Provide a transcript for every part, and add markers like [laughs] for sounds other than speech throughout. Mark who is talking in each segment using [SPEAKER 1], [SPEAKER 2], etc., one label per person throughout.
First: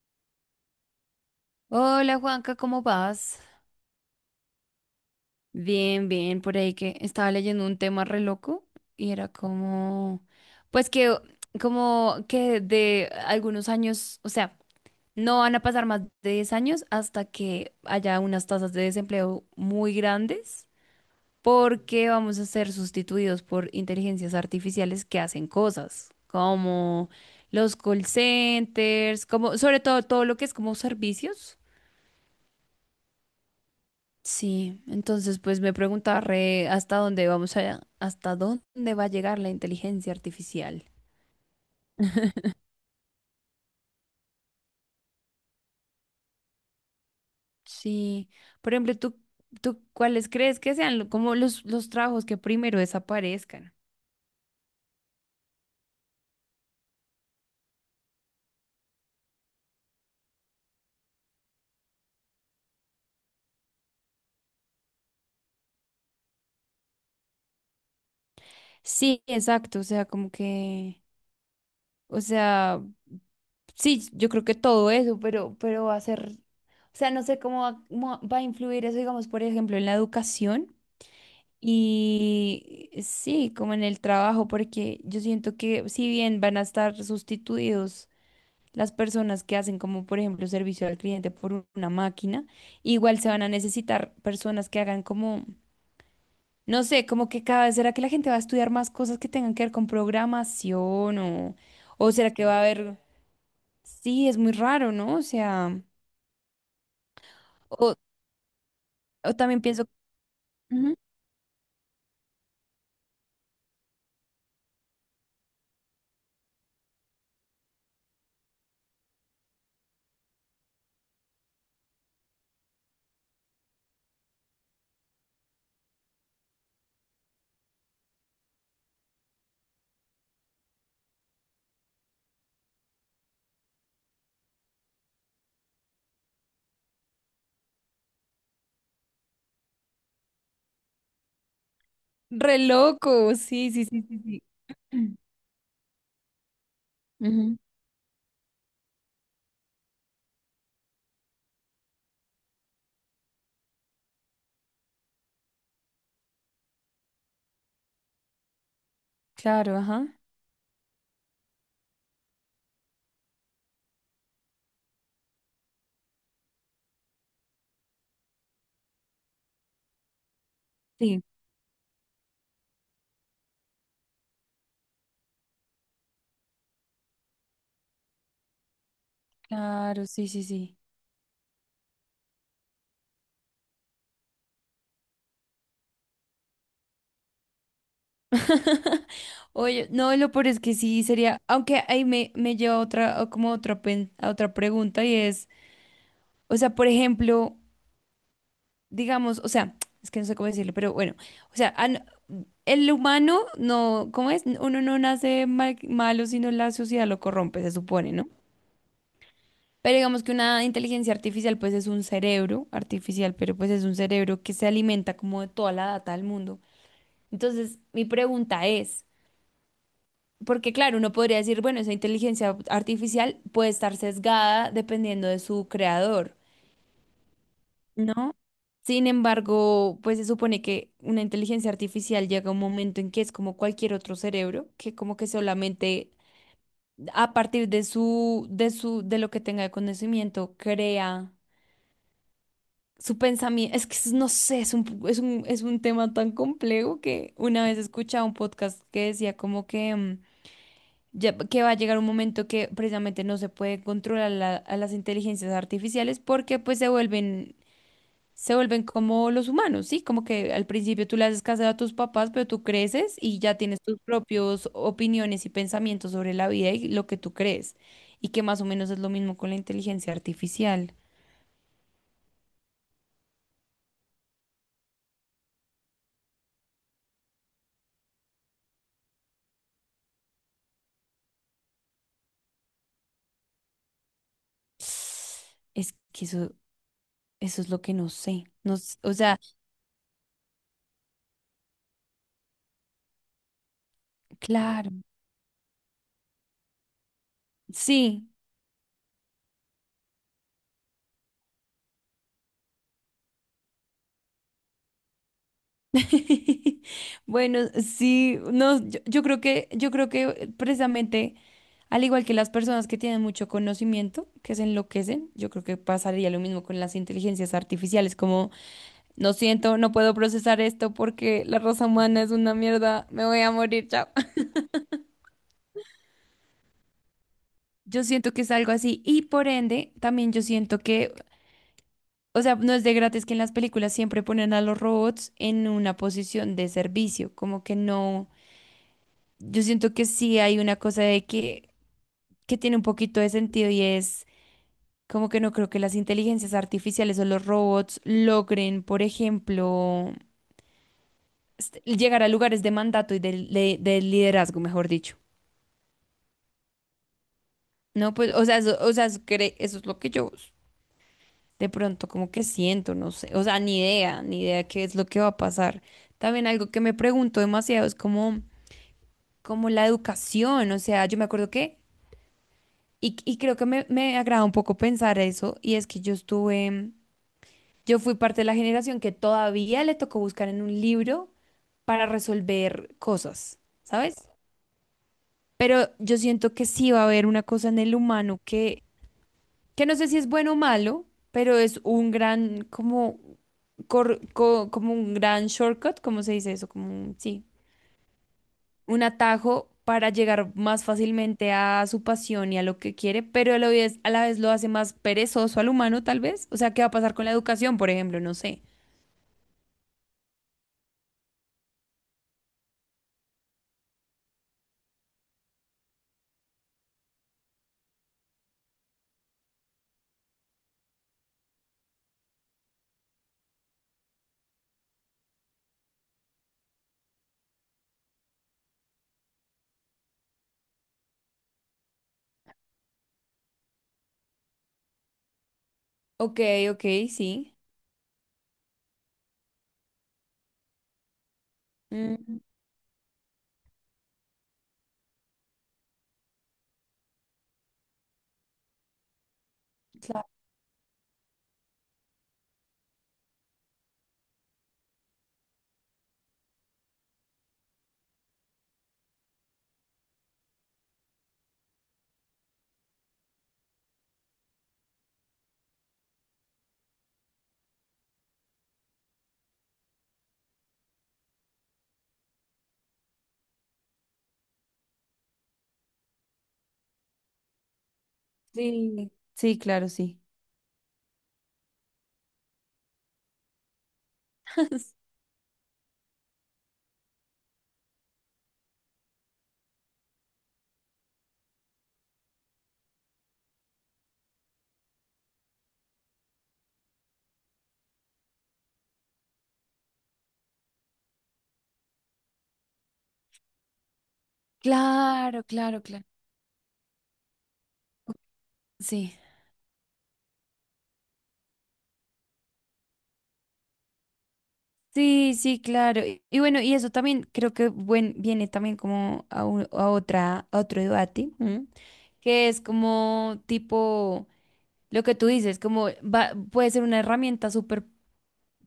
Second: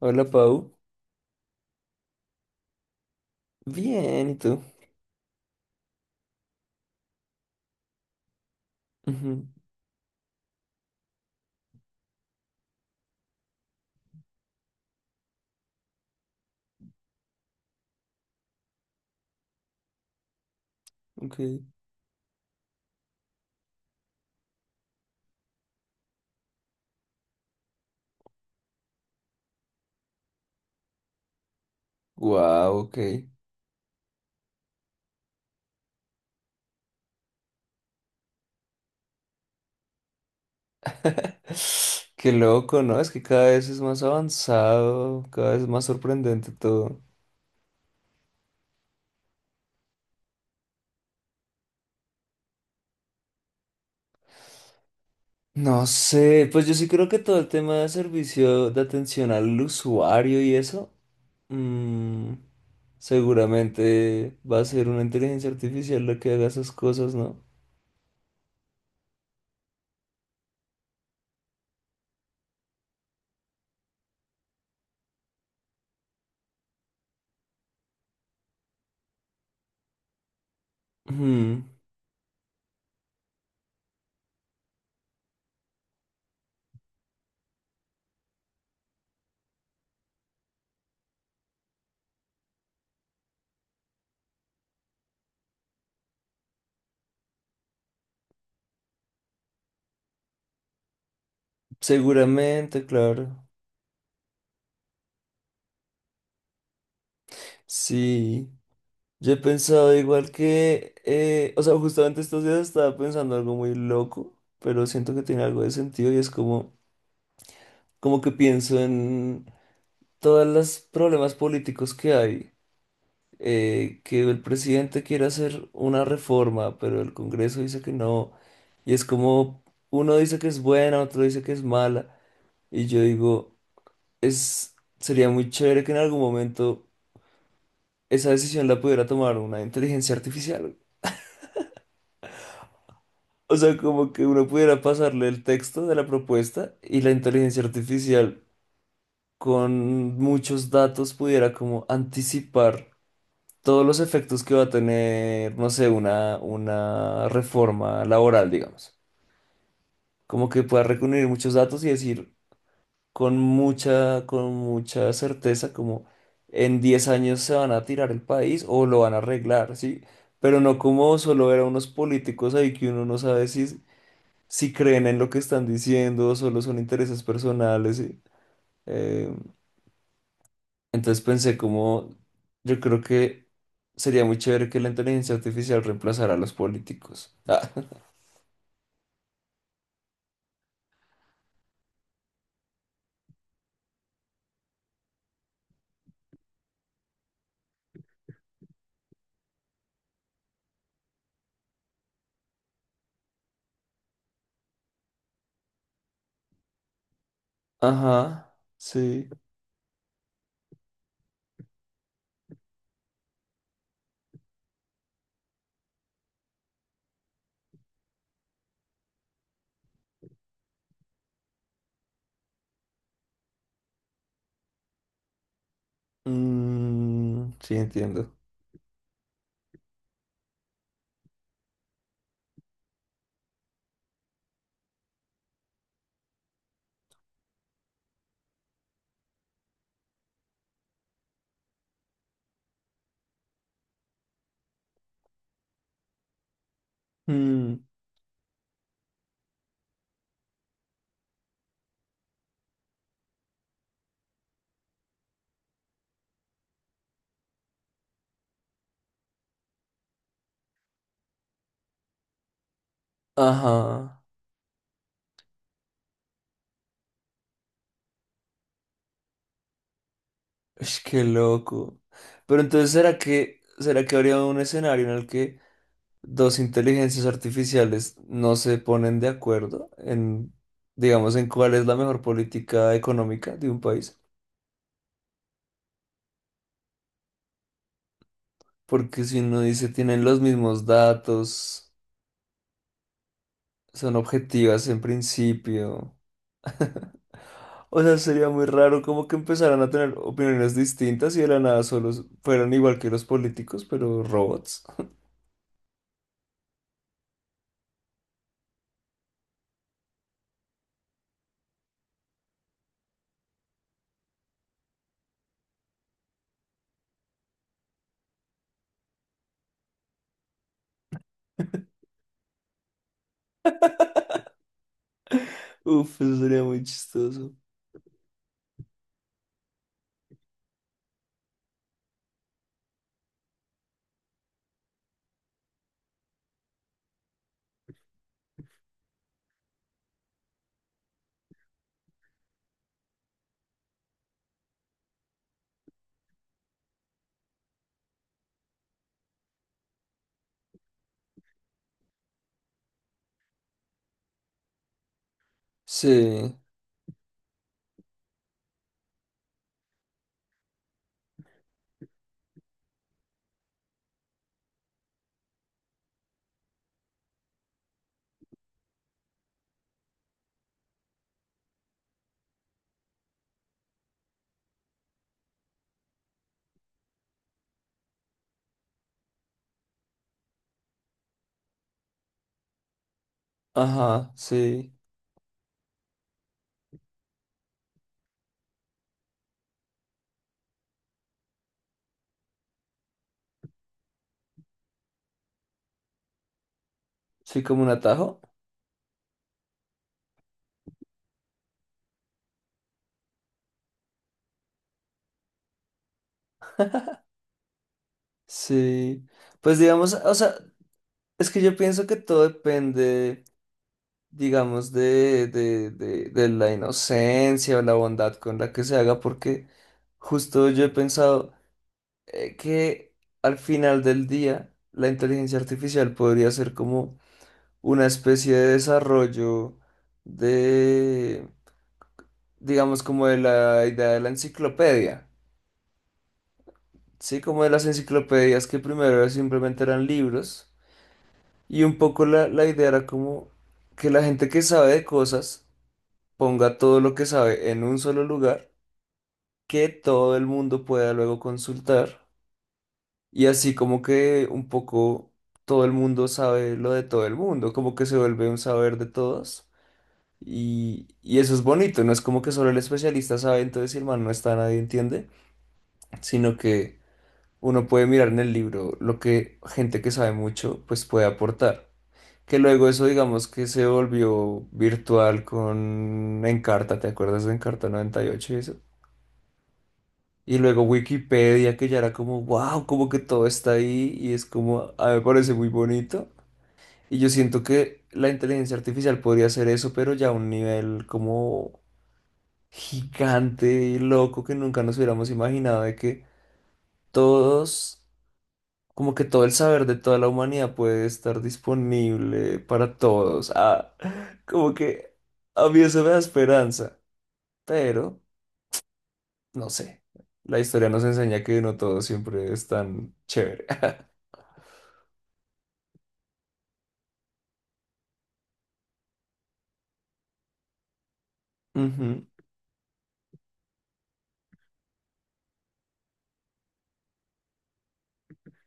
[SPEAKER 1] Hola, Pau.
[SPEAKER 2] Hola Juanca, ¿cómo vas?
[SPEAKER 1] Bien, ¿y tú?
[SPEAKER 2] Bien, bien, por ahí que estaba leyendo un tema re loco y era
[SPEAKER 1] Ujú,
[SPEAKER 2] como, pues que, como que de algunos años, o sea, no van a pasar más de 10 años hasta que haya unas tasas de desempleo muy grandes
[SPEAKER 1] ok.
[SPEAKER 2] porque vamos a ser sustituidos por inteligencias artificiales que hacen cosas como los call centers, como sobre todo, todo lo que es como servicios.
[SPEAKER 1] Wow, ok.
[SPEAKER 2] Sí, entonces pues me preguntaba re hasta dónde va a llegar la inteligencia artificial.
[SPEAKER 1] [laughs] Qué loco, ¿no? Es que cada vez es más avanzado, cada vez es más sorprendente todo.
[SPEAKER 2] Sí, por ejemplo, ¿tú cuáles crees que sean como los trabajos que primero desaparezcan?
[SPEAKER 1] No sé, pues yo sí creo que todo el tema de servicio de atención al usuario y eso, mm, seguramente va a ser una inteligencia artificial la que haga esas cosas, ¿no?
[SPEAKER 2] Sí, exacto, o sea, como que, o sea, sí, yo creo que todo eso, pero, va a ser, o sea, no sé cómo va a influir eso, digamos, por ejemplo, en la educación.
[SPEAKER 1] Ujú,
[SPEAKER 2] Y sí, como en el trabajo, porque yo siento que si bien van a estar sustituidos las personas que hacen como por ejemplo servicio al cliente por una máquina, igual se van a necesitar personas que hagan como, no sé, como que cada vez será que la gente va a estudiar más cosas que tengan que ver con programación o será que va a
[SPEAKER 1] seguramente,
[SPEAKER 2] haber,
[SPEAKER 1] claro.
[SPEAKER 2] sí, es muy raro, ¿no? O sea, o,
[SPEAKER 1] Sí. Yo
[SPEAKER 2] o
[SPEAKER 1] he
[SPEAKER 2] también pienso,
[SPEAKER 1] pensado igual que,
[SPEAKER 2] ujú.
[SPEAKER 1] o sea, justamente estos días estaba pensando algo muy loco, pero siento que tiene algo de sentido y es como, como que pienso en todos los problemas políticos que hay, que el presidente quiere hacer una reforma, pero el Congreso dice que no, y es como, uno dice que es buena, otro dice que es mala, y yo digo, es, sería muy chévere que en algún momento esa decisión la pudiera tomar una inteligencia artificial.
[SPEAKER 2] Re loco,
[SPEAKER 1] O
[SPEAKER 2] sí,
[SPEAKER 1] sea,
[SPEAKER 2] sí, sí,
[SPEAKER 1] como
[SPEAKER 2] sí,
[SPEAKER 1] que
[SPEAKER 2] sí.
[SPEAKER 1] uno pudiera
[SPEAKER 2] [clears throat]
[SPEAKER 1] pasarle el texto de la propuesta y la
[SPEAKER 2] Ujú,
[SPEAKER 1] inteligencia artificial con muchos datos pudiera como anticipar todos los efectos que va a tener, no sé, una reforma laboral, digamos.
[SPEAKER 2] claro, ajá.
[SPEAKER 1] Como que pueda reunir muchos datos y decir con mucha certeza como en 10 años se van a tirar el país o lo van a arreglar, ¿sí? Pero no como solo ver a unos políticos ahí que uno no sabe si creen en lo que están diciendo, solo son intereses personales. Y, eh,
[SPEAKER 2] Claro, sí, sí, sí.
[SPEAKER 1] entonces pensé como, yo creo que sería muy chévere que la inteligencia artificial reemplazara a los políticos. Ah,
[SPEAKER 2] Oye, no, lo peor es que sí sería, aunque ahí me lleva a otra, a como otra, pen- a otra pregunta y es, o sea, por ejemplo, digamos, o sea, es que no sé cómo decirlo, pero bueno, o sea, el humano no, ¿cómo es? Uno no nace malo, sino la sociedad lo corrompe, se
[SPEAKER 1] [laughs]
[SPEAKER 2] supone, ¿no?
[SPEAKER 1] ajá, sí.
[SPEAKER 2] Pero digamos que una inteligencia artificial, pues es un cerebro artificial, pero pues es un cerebro que se alimenta como de toda la data del mundo. Entonces, mi pregunta es. Porque claro, uno podría decir, bueno, esa inteligencia artificial puede estar sesgada dependiendo de su creador,
[SPEAKER 1] Mm, sí, entiendo.
[SPEAKER 2] ¿no? Sin embargo, pues se supone que una inteligencia artificial llega a un momento en que es como cualquier otro cerebro, que como que solamente a partir de lo que tenga de conocimiento, crea su pensamiento. Es que no sé, es un tema tan complejo que una
[SPEAKER 1] Mm,
[SPEAKER 2] vez escuchaba un podcast que decía como que ya que va a llegar un momento que precisamente no se puede controlar a las inteligencias artificiales porque pues se vuelven como los humanos, ¿sí? Como que al principio tú le haces caso a tus papás, pero tú creces y ya tienes tus
[SPEAKER 1] ajá,
[SPEAKER 2] propios opiniones y pensamientos sobre la vida y lo que tú crees. Y que más o menos es lo mismo con la inteligencia artificial.
[SPEAKER 1] es que loco. Pero entonces, será que habría un escenario en el que dos inteligencias artificiales no se ponen de acuerdo en, digamos, en cuál es la mejor política económica de un país,
[SPEAKER 2] Es que eso es lo que no sé. No, o
[SPEAKER 1] porque
[SPEAKER 2] sea,
[SPEAKER 1] si uno dice tienen los mismos datos, son objetivas
[SPEAKER 2] claro,
[SPEAKER 1] en principio, [laughs] o sea,
[SPEAKER 2] sí.
[SPEAKER 1] sería muy raro como que empezaran a tener opiniones distintas y de la nada solo fueran igual que los políticos, pero robots?
[SPEAKER 2] [laughs] Bueno, sí, no, yo creo que precisamente, al igual que las personas que tienen mucho conocimiento, que se enloquecen, yo creo que pasaría lo mismo con las inteligencias artificiales, como no siento, no puedo procesar esto porque la raza humana es una mierda, me voy a morir, chao. [laughs]
[SPEAKER 1] Uf, eso sería muy chistoso.
[SPEAKER 2] Yo siento que es algo así y por ende, también yo siento que, o sea, no es de gratis que en las películas siempre ponen a los robots en una posición de servicio, como que no. Yo siento que sí hay una cosa de que tiene un poquito de sentido y es como que no creo que las inteligencias artificiales o los robots logren, por ejemplo, llegar a lugares de mandato y de liderazgo, mejor dicho.
[SPEAKER 1] Sí,
[SPEAKER 2] No, pues, o sea, eso, eso es lo que yo de pronto como que siento, no sé, o sea, ni idea, ni idea qué es lo que va a pasar. También algo que me pregunto demasiado es como, la educación, o sea, yo me acuerdo que, y creo que me agrada un poco pensar eso, y es que yo fui parte de la generación que todavía le tocó buscar en un libro para resolver cosas, ¿sabes?
[SPEAKER 1] ajá, sí.
[SPEAKER 2] Pero yo siento que sí va a haber una cosa en el humano que no sé si es bueno o malo, pero es un gran, como, como un gran shortcut, ¿cómo se dice eso? Como un, sí,
[SPEAKER 1] Sí, como un atajo.
[SPEAKER 2] un atajo para llegar más fácilmente a su pasión y a lo que quiere, pero a la vez lo hace más perezoso al humano, tal vez. O sea, ¿qué va a pasar con la educación, por ejemplo? No sé.
[SPEAKER 1] Sí, pues digamos, o sea, es que yo pienso que todo depende, digamos, de, de la inocencia o la bondad con la que se haga, porque justo yo he pensado que al final del día la inteligencia artificial podría ser como una especie de desarrollo de, digamos, como de la idea de la enciclopedia,
[SPEAKER 2] Ok, ok,
[SPEAKER 1] ¿sí?
[SPEAKER 2] sí.
[SPEAKER 1] Como de las enciclopedias que primero simplemente eran libros. Y un poco
[SPEAKER 2] Mm.
[SPEAKER 1] la idea era como que la gente que sabe de cosas ponga todo lo que sabe en un solo lugar, que
[SPEAKER 2] Claro,
[SPEAKER 1] todo el mundo pueda luego consultar. Y así como que un poco todo el mundo sabe lo de todo el mundo, como que se vuelve un saber de todos. Y eso es bonito, no es como que solo el especialista sabe, entonces si el man no está, nadie entiende, sino que uno puede mirar en el libro lo que gente que sabe mucho pues puede aportar. Que luego eso digamos que se volvió virtual con Encarta, ¿te acuerdas de Encarta 98 y ocho y eso?
[SPEAKER 2] sí, sí, claro, sí.
[SPEAKER 1] Y luego Wikipedia, que ya era como, wow, como que todo está ahí y es como,
[SPEAKER 2] [laughs]
[SPEAKER 1] a mí me parece muy bonito. Y yo siento que la inteligencia artificial podría hacer eso, pero ya a un nivel como gigante y loco que nunca nos hubiéramos imaginado de que todos, como que todo el saber de toda la humanidad puede estar disponible para todos. Ah, como que
[SPEAKER 2] Claro,
[SPEAKER 1] a
[SPEAKER 2] claro,
[SPEAKER 1] mí eso
[SPEAKER 2] claro.
[SPEAKER 1] me da esperanza, pero
[SPEAKER 2] Sí.
[SPEAKER 1] no sé. La historia nos enseña que no todo siempre es tan chévere.
[SPEAKER 2] Sí, sí, claro. Y bueno, y eso también creo que viene también como a, un- a otra, a otro debate, ¿m?
[SPEAKER 1] [laughs] Ujú,
[SPEAKER 2] Que es como tipo lo que tú dices, como puede ser una herramienta súper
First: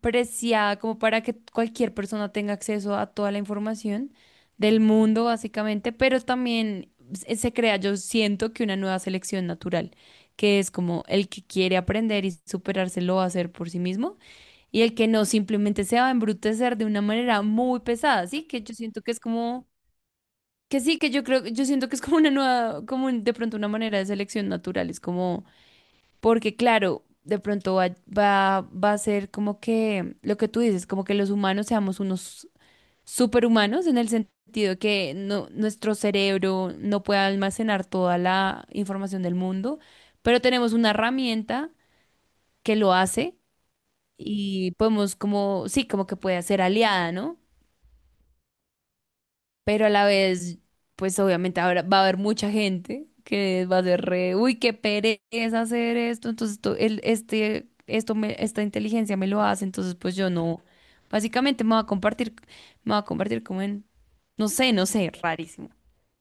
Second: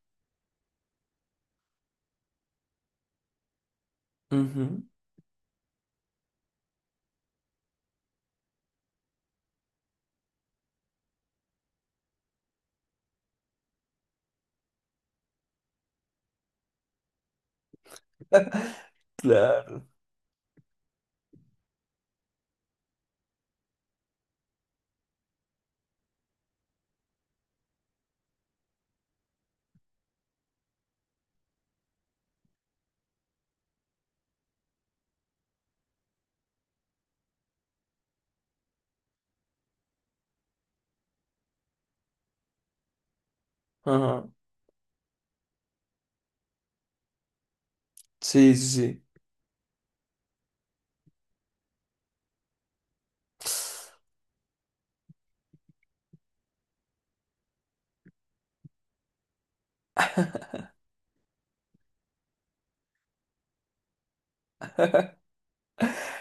[SPEAKER 2] preciada como para que cualquier persona tenga acceso a toda la información del
[SPEAKER 1] ujú.
[SPEAKER 2] mundo, básicamente, pero también se crea, yo siento que una nueva selección natural, que es como el que quiere aprender y superarse lo va a hacer por sí mismo, y el que no simplemente se va a embrutecer de una manera muy pesada, ¿sí? Que yo
[SPEAKER 1] [laughs]
[SPEAKER 2] siento que es como.
[SPEAKER 1] Claro.
[SPEAKER 2] Que sí, que yo creo, yo siento que es como una nueva, como de pronto una manera de selección natural, es como porque claro, de pronto va a ser como que lo que tú dices, como que los humanos seamos unos superhumanos en el sentido que no, nuestro cerebro no puede almacenar toda la información del mundo, pero tenemos una herramienta que lo hace
[SPEAKER 1] Ajá.
[SPEAKER 2] y podemos como, sí, como que puede ser aliada, ¿no?
[SPEAKER 1] Sí, sí,
[SPEAKER 2] Pero a la vez, pues obviamente ahora va a haber mucha gente que va a
[SPEAKER 1] sí.
[SPEAKER 2] ser re, uy, qué pereza hacer esto, entonces esto, el, este, esto me, esta inteligencia me lo hace, entonces pues yo no, básicamente me va a convertir como en, no sé, no sé, rarísimo.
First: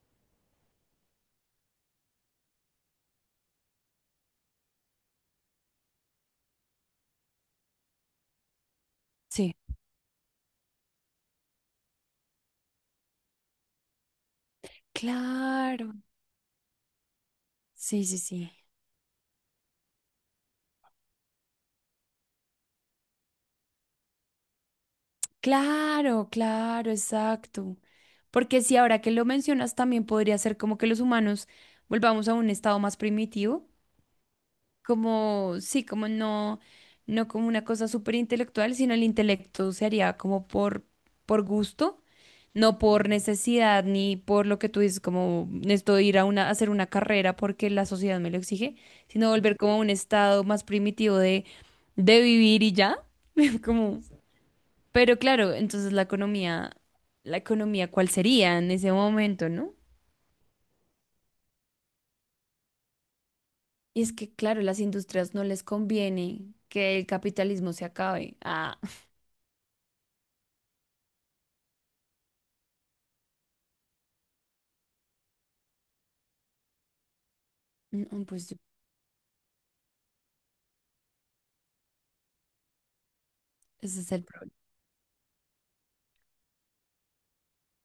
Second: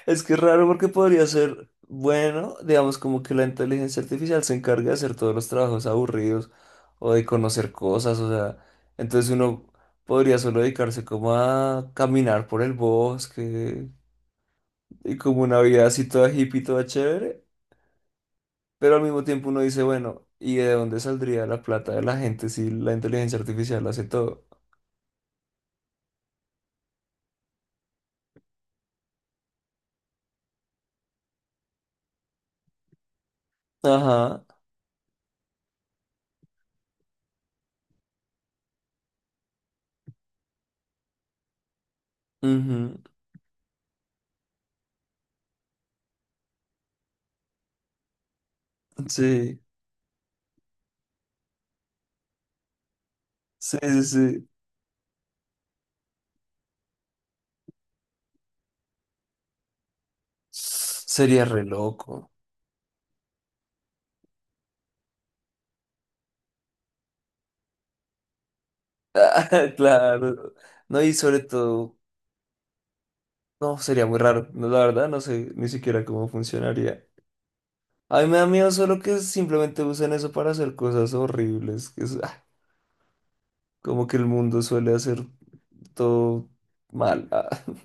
[SPEAKER 1] Es que es raro porque podría ser, bueno, digamos como que la inteligencia artificial se encarga de hacer todos los trabajos aburridos o de conocer cosas, o sea, entonces
[SPEAKER 2] Sí,
[SPEAKER 1] uno podría solo dedicarse como a caminar por el bosque y como una vida
[SPEAKER 2] claro,
[SPEAKER 1] así toda hippie, toda chévere,
[SPEAKER 2] sí, sí, sí.
[SPEAKER 1] pero al mismo tiempo uno dice, bueno, ¿y de dónde saldría la plata de la gente si la inteligencia artificial hace todo?
[SPEAKER 2] Claro, claro, exacto. Porque si ahora que lo mencionas también podría ser como que los humanos volvamos a un estado más primitivo
[SPEAKER 1] Ajá,
[SPEAKER 2] como, sí, como no, no como una cosa súper intelectual, sino el intelecto se haría como por gusto, no
[SPEAKER 1] ujú.
[SPEAKER 2] por necesidad ni por lo que tú dices, como necesito ir a hacer una carrera porque la sociedad me lo exige, sino volver
[SPEAKER 1] Sí,
[SPEAKER 2] como a un estado más primitivo de, vivir y ya, [laughs]
[SPEAKER 1] sí,
[SPEAKER 2] como,
[SPEAKER 1] sí, sí.
[SPEAKER 2] pero claro, entonces la economía, ¿cuál sería en ese momento, no?
[SPEAKER 1] Sería re loco.
[SPEAKER 2] Y es que, claro, las industrias no les conviene que el capitalismo se acabe. Ah.
[SPEAKER 1] Ah, [laughs] claro. No, y sobre todo, no, sería muy raro. No, la verdad, no sé ni siquiera cómo funcionaría. A
[SPEAKER 2] No,
[SPEAKER 1] mí me da
[SPEAKER 2] pues
[SPEAKER 1] miedo solo que simplemente usen eso para hacer cosas horribles. Que es, ah,
[SPEAKER 2] ese
[SPEAKER 1] como
[SPEAKER 2] es
[SPEAKER 1] que
[SPEAKER 2] el
[SPEAKER 1] el
[SPEAKER 2] problema.
[SPEAKER 1] mundo suele hacer todo mal. Ah, [laughs]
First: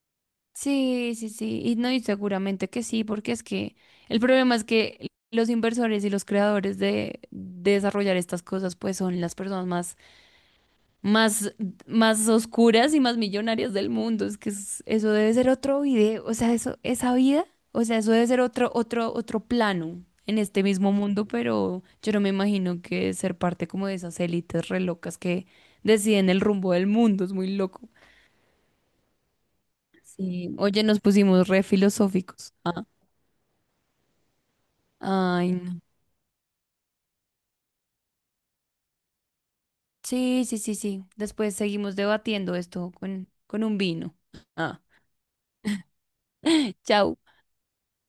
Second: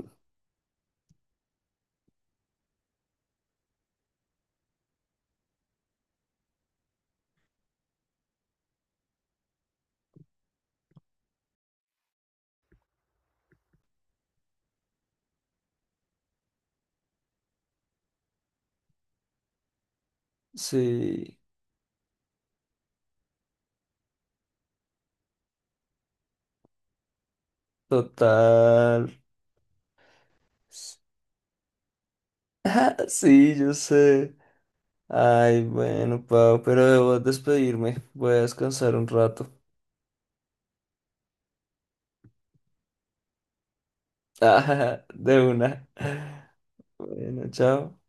[SPEAKER 2] Sí, sí, sí. Y no, y seguramente que sí, porque es que el problema es que los inversores y los creadores de desarrollar estas cosas, pues son las personas más, más, más oscuras y más millonarias del mundo. Es que eso debe ser otro video, o sea, eso, esa vida, o sea, eso debe ser otro, otro, otro plano en este mismo mundo,
[SPEAKER 1] sí,
[SPEAKER 2] pero yo no me imagino que ser parte como de esas élites re locas que deciden el rumbo del mundo. Es muy loco.
[SPEAKER 1] total.
[SPEAKER 2] Sí, oye, nos pusimos re filosóficos.
[SPEAKER 1] Ah, sí, yo sé.
[SPEAKER 2] Ay,
[SPEAKER 1] Ay,
[SPEAKER 2] no.
[SPEAKER 1] bueno, Pau, pero debo despedirme. Voy a descansar un rato. [laughs]
[SPEAKER 2] Sí, sí, sí, sí. Después seguimos debatiendo esto con, un vino. Ah,
[SPEAKER 1] Ah, de una.
[SPEAKER 2] chao.
[SPEAKER 1] Bueno, chao.